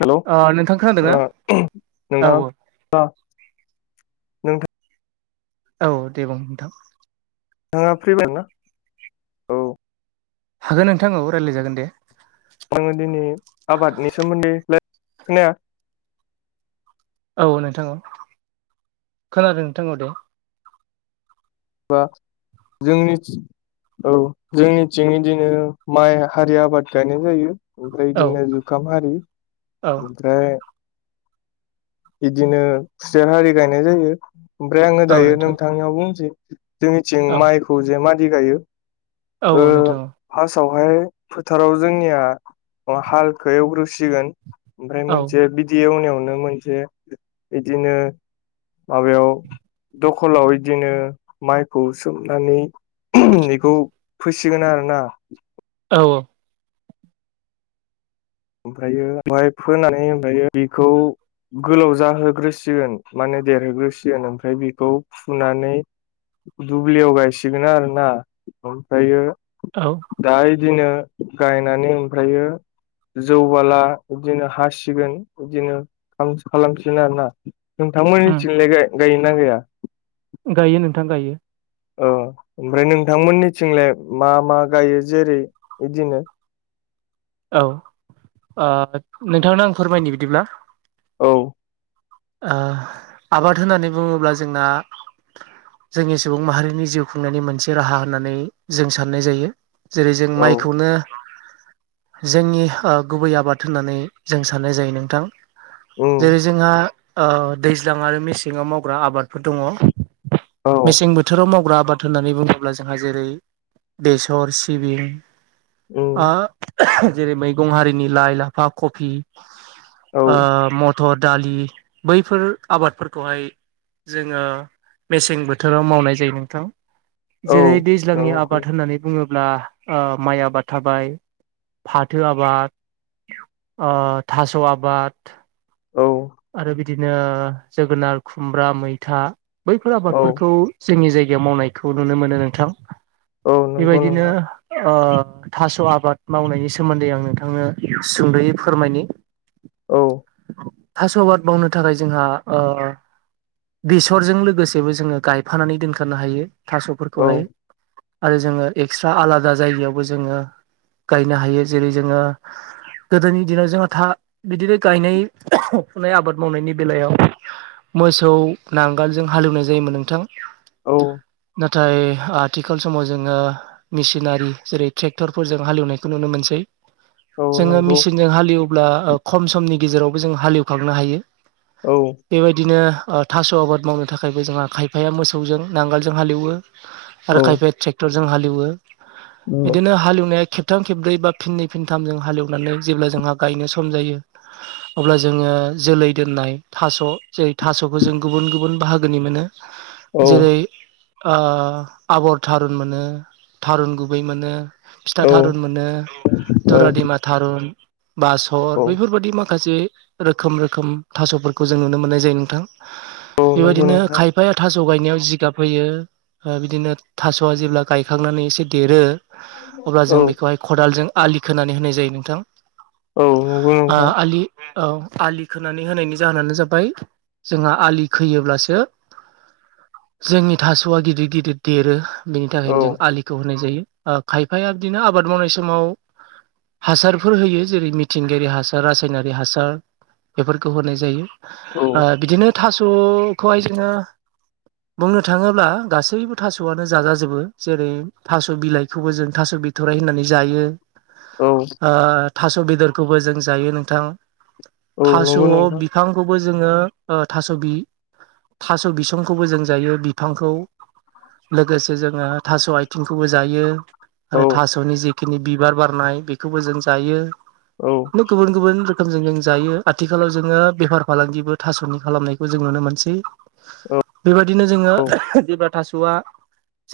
Hello अ नोंथां खोनादों ना औ औ नोंथां। औ दे बुं नोंथां नोंहा फ्रि दंना औ हागोन नोंथां औ रायज्लाय जागोन दे आङो दिनै आबादनि सोमोन्दै खोनाया औ नोंथां औ खोनादों नोंथां औ दे बा जोंनि औ जोंनिथिं बिदिनो माइ हारि आबाद गायनाय जायो ओमफ्राय औ बिदिनो जुखाम हारि औ ओमफ्राय बिदिनो खुसेर हारि गायनाय जायो ओमफ्राय आङो औ दायो नोंथां नोंथांनियाव बुंनोसै जोंनिथिं औ माइखौ जे मादि गायो औ औ नोंथां हाय फोथाराव जोंनिया हालखौ एवग्रोसिगोन ओमफ्राय औ मोनसे बिदि एवनायावनो मोनसे बिदिनो माबायाव दखलाव बिदिनो माइखौ सोमनानै बेखौ फोसिगोन आरो ना औ औ ओमफ्रायो ओमफ्राय फोनानै ओमफ्रायो बिखौ गोलाव जाहोग्रोसिगोन माने देरहोग्रोसिगोन ओमफ्राय बेखौ फुनानै दुब्लियाव गायसिगोन आरो ना ओमफ्रायो औ दा इदिनो गायनानै ओमफ्रायो जौ बाला बिदिनो हासिगोन बिदिनो खालामफिसिगोन आरो ना नोंथांमोननि उम थिंलाय गायो ना गाया गायो नोंथां गायो औ ओमफ्राय नोंथांमोननिथिंलाय मा मा गायो जेरै बिदिनो औ नोंथांनो आं फोरमायनो बिदिब्ला औ आबाद होननानै बुङोब्ला जोंना जोंनि सुबुं माहारिनि जिउ खुंनायनि मोनसे राहा होननानै जों साननाय जायो जेरै जों औ माइखौनो जोंनि गुबै आबाद होननानै जों साननाय जायो नोंथां उम जेरै जोंहा दैज्लां आरो मेसेङाव मावग्रा आबादफोर दङ औ मेसें बोथोराव मावग्रा आबाद होननानै बुङोब्ला जोंहा जेरै बेसर सिबिं औ ओ जेरै मैगं हारिनि लाइ लाफा कफि औ मथर दालि बैफोर आबादफोरखौहाय जोङो मेसें बोथोराव मावनाय जायो नोंथां औ जेरै दैज्लांनि नंगौ आबाद होननानै बुङोब्ला माइ आबाद थाबाय फाथो आबाद आ थास' आबाद औ आरो बिदिनो जोगोनार खुमब्रा मैथा बैफोर औ आबादफोरखौ जोंनि जायगायाव मावनायखौ नुनो मोनो नोंथां औ नंगौ बेबायदिनो नोंथां थास' आ आबाद मावनायनि सोमोन्दै आं नोंथांनो सुंद'यै फोरमायनि औ थास' आबाद मावनो थाखाय जोंहा बेसरजों लोगोसेबो जोङो गायफानानै दोनफानो हायो औ थास'फोरखौहाय आरो जोङो एक्सट्रा आलादा जायगायावबो जोङो गायनो हायो जेरै जोङो गोदोनि दिनाव जोंहा था बिदिनो गायनाय फुनाय आबाद मावनायनि बेलायाव मोसौ नांगालजों हालेवनाय जायोमोन नोंथां औ नाथाय आथिखाल समाव जोङो मेसिनारि जेरै ट्रेक्टरफोरजों हालेवनायखौ नुनो मोनसै। औ जोङो नंगौ मेचिनजों हालेवब्ला खम समनि गेजेरावबो जों हालेवखांनो हायो। औ बेबायदिनो ओ थास' आबाद मावनो थाखायबो जोंहा खायफाया मोसौजों नांगोलजों हालेवो। औ आरो खायफाया ट्रेक्टरजों हालेवो बिदिनो हालेवनाया खेब थाम खेबब्रै बा फिनै फिनथाम जों हालेवनानै जेब्ला जोंहा गायनो सम जायो अब्ला जोङो जोलै दोननाय थास' जेरै थास'खौ जों गुबुन गुबुन बाहागोनि मोनो। औ जेरै ओ आबर थारुन मोनो थारुन गुबै मोनो। फिथा औ थारुन मोनो दुरादेमा थारुन बासर औ बेफोरबायदि माखा से रोखोम रोखोम थास'फोरखौ जों नुनो मोननाय जायो नोंथां। औ नंगौ बेबायदिनो नोंथां खायफाया थास' गायनायाव जिगाब होयो बिदिनो थास'आ जेब्ला गायखांनानै एसे देरो अब्ला जों औ बेखौहाय खदालजों आलि खोनानै होनाय जायो नोंथां। औ नंगौ ओ नोंथां आलि औ आलि खोनानै होनायनि जाहोनानो जाबाय जोंहा आलि खोयोब्लासो जोंनि थास'आ गिदिर गिदिर देरो बेनि औ थाखायनो जों आलिखौ होनाय जायो। ओ खायफाया बिदिनो आबाद मावनाय समाव हासारफोर होयो जेरै मिथिंगायारि हासार रासायनारि हासार बेफोरखौ होनाय जायो। ओ औ बिदिनो थास'खौहाय जोङो बुंनो थाङोब्ला गासैबो थास'आनो जाजाजोबो जेरै थास' बिलाइखौबो जों थास' बिथ'राय होननानै जायो औ ओ थास' बेदरखौबो जों जायो नोंथां। औ थास' नंगौ नोंथां बिफांखौबो जोङो ओ थास' बिसंखौबो जों जायो बिफांखौ। लोगोसे जोङो थास' आथिंखौबो जायो आरो औ थास'नि जि खिनि बिबार बारनाय बेखौबो जों जायो औ गुबुन गुबुन रोखोम जों जों जायो आथिखालाव जोङो बेफार फालांगिबो थास'नि खालामनायखौ जों नुनो मोनसै। बेबायदिनो जोङो जेब्ला थास'आ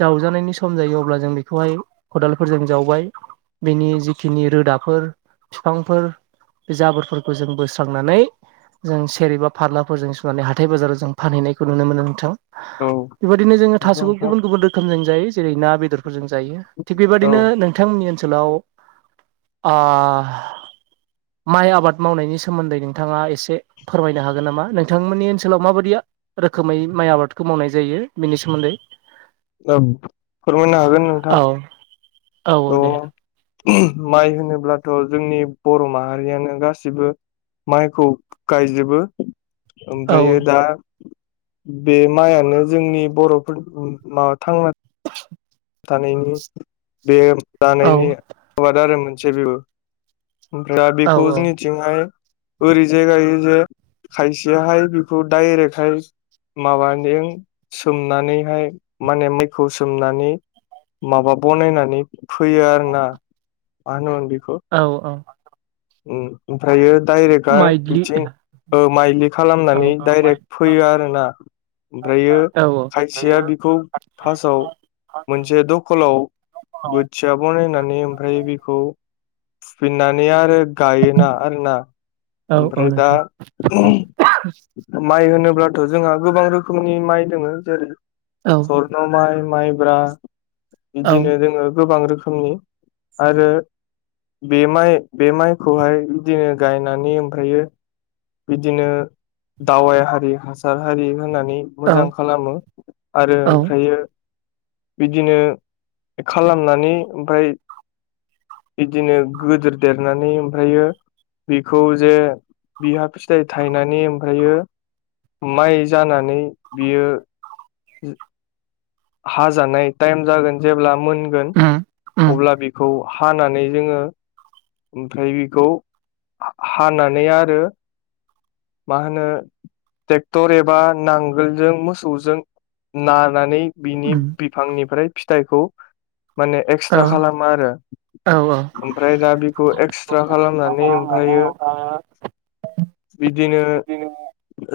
जावजानायनि सम जायो अब्ला जों बेखौहाय खदालफोरजों जावबाय। बिनि जिखिनि रोदाफोर बिफांफोर बे जाबोरफोरखौ जों बोस्रांनानै जों सेर बा फारलाफोरजों सुनानै हाथाय बाजाराव जों फानहैनायखौ नुनो मोनो नोंथां। औ बेबायदिनो जोङो नंगौ थास'खौ नोंथां गुबुन गुबुन रोखोमजों जायो जेरै ना बेदरफोरजों जायो थिग औ बेबायदिनो नोंथांमोननि ओनसोलाव ओ माइ आबाद मावनायनि सोमोन्दै नोंथाङा एसे फोरमायनो हागोन नामा नोंथांमोननि ओनसोलाव माबायदिया रोखोमै माइ आबादखौ मावनाय जायो बिनि सोमोन्दै। फोरमायनो हागोन नोंथां औ औ औ दे थ' माइ होनोब्लाथ' जोंनि बर' माहारियानो गासिबो माइखौ गायजोबो। औ ओमफ्र दा बे माइआानो जोंनि बर'फोर माबा थांना थानायनि बे औ दानायनि आबाद आरो मोनसे बेबो ओमफ्राय औ बेखौ औ जोंनिथिंहाय ओरै जाय गायो जे खायसेहाय बेखौ डाइरेक्टहाय माबाजों सोमनानैहाय माने मायखौ सोमनानै माबा बनायनानै फैयो आरो ना मा होनोमोन बे औ औ ओमफ्रायो डाइरेक्टआ माइदलि बिथिं औ माइलि खालामनानै डाइरेक्ट फैयो आरोना ओमफ्रायो औ खायसेया बिखौ फार्स्टआव मोनसे दखलाव बोथिया बनायनानै ओमफ्राय बेखौ फुफिननानै आरो गायोना आरोोना औ औ ओमफ्राय दा नोंथां माइ होनो अब्लाथ' जोंहा गोबां रोखोमनि माइ दङ जेरै औ सरन' माइ माइब्रा औ बिदिनो जोङो गोबां रोख नि आरो बे माइ खौहाय बिदिनो गायनानै ओमफ्रायो बिदिनो दावाइ हारि हासार हारि होनानै औ मोजां खालामो आरो औ ओमफ्रयो बिदिनो खालामनानै ओमफ्राय बिदिनो गोदोर देरनानै ओमफ्रायो बिखौ जे बिहा फिथाइ थायनानै ओमफ्रायो माइ जानानै बियो हाजानाय टाइम जागोन जेब्ला मोनगोन उम उम अब्ला बेखौ हानानै जोङो ओमफ्राय बेखौ हानानै आरो माहोनौ ट्रेक्टर एबा नांगोलजों मोसौजों नानानै बिनि उम बिफांनिफ्राय फिथाइखौ माने औ एक्सट्रा खालामा आरो। औ औ ओमफ्राय दा बे एक्सट्रा खालामनानै ओमफ्रायो बिदिनो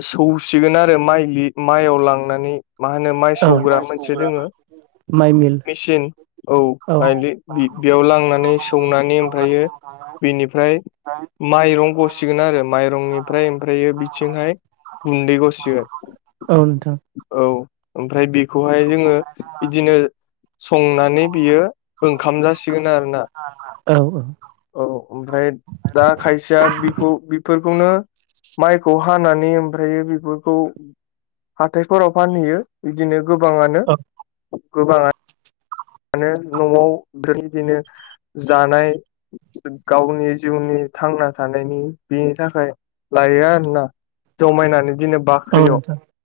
सौ फुसिगोन आरो माइ माइआव लांनानै मा होनो माइ औ सौग्रा मोनसे दोङो माइ मिल मेचन औ बायलि बि बेयाव लांनानै सौनानै ओमफ्रायो बेनिफ्राय माइरं गसिगोन आरो माइरंनिफ्राय ओमफ्रायो बिथिंहाय बुन्दै गसिगोन उथा औ ओमफ्राय बेखौहाय जोङो बिदिनो संनानै बियो ओंखाम जासि औ औ। औ ओमफ्राय दा खायसेयाखौ बेफोरखौनो माइखौ हानानै ओमफ्र बेफोरखौ हाथायफोराव फानहैयो बिदिनो गोबाङानो औ गोबाङानो न'आव बिबायदिनो जानाय गावनि जिउनि थांना थानायनि बेनि थाखाय लायो आरोना जमायनानै दिनो औ बाख्रियाव नोंथां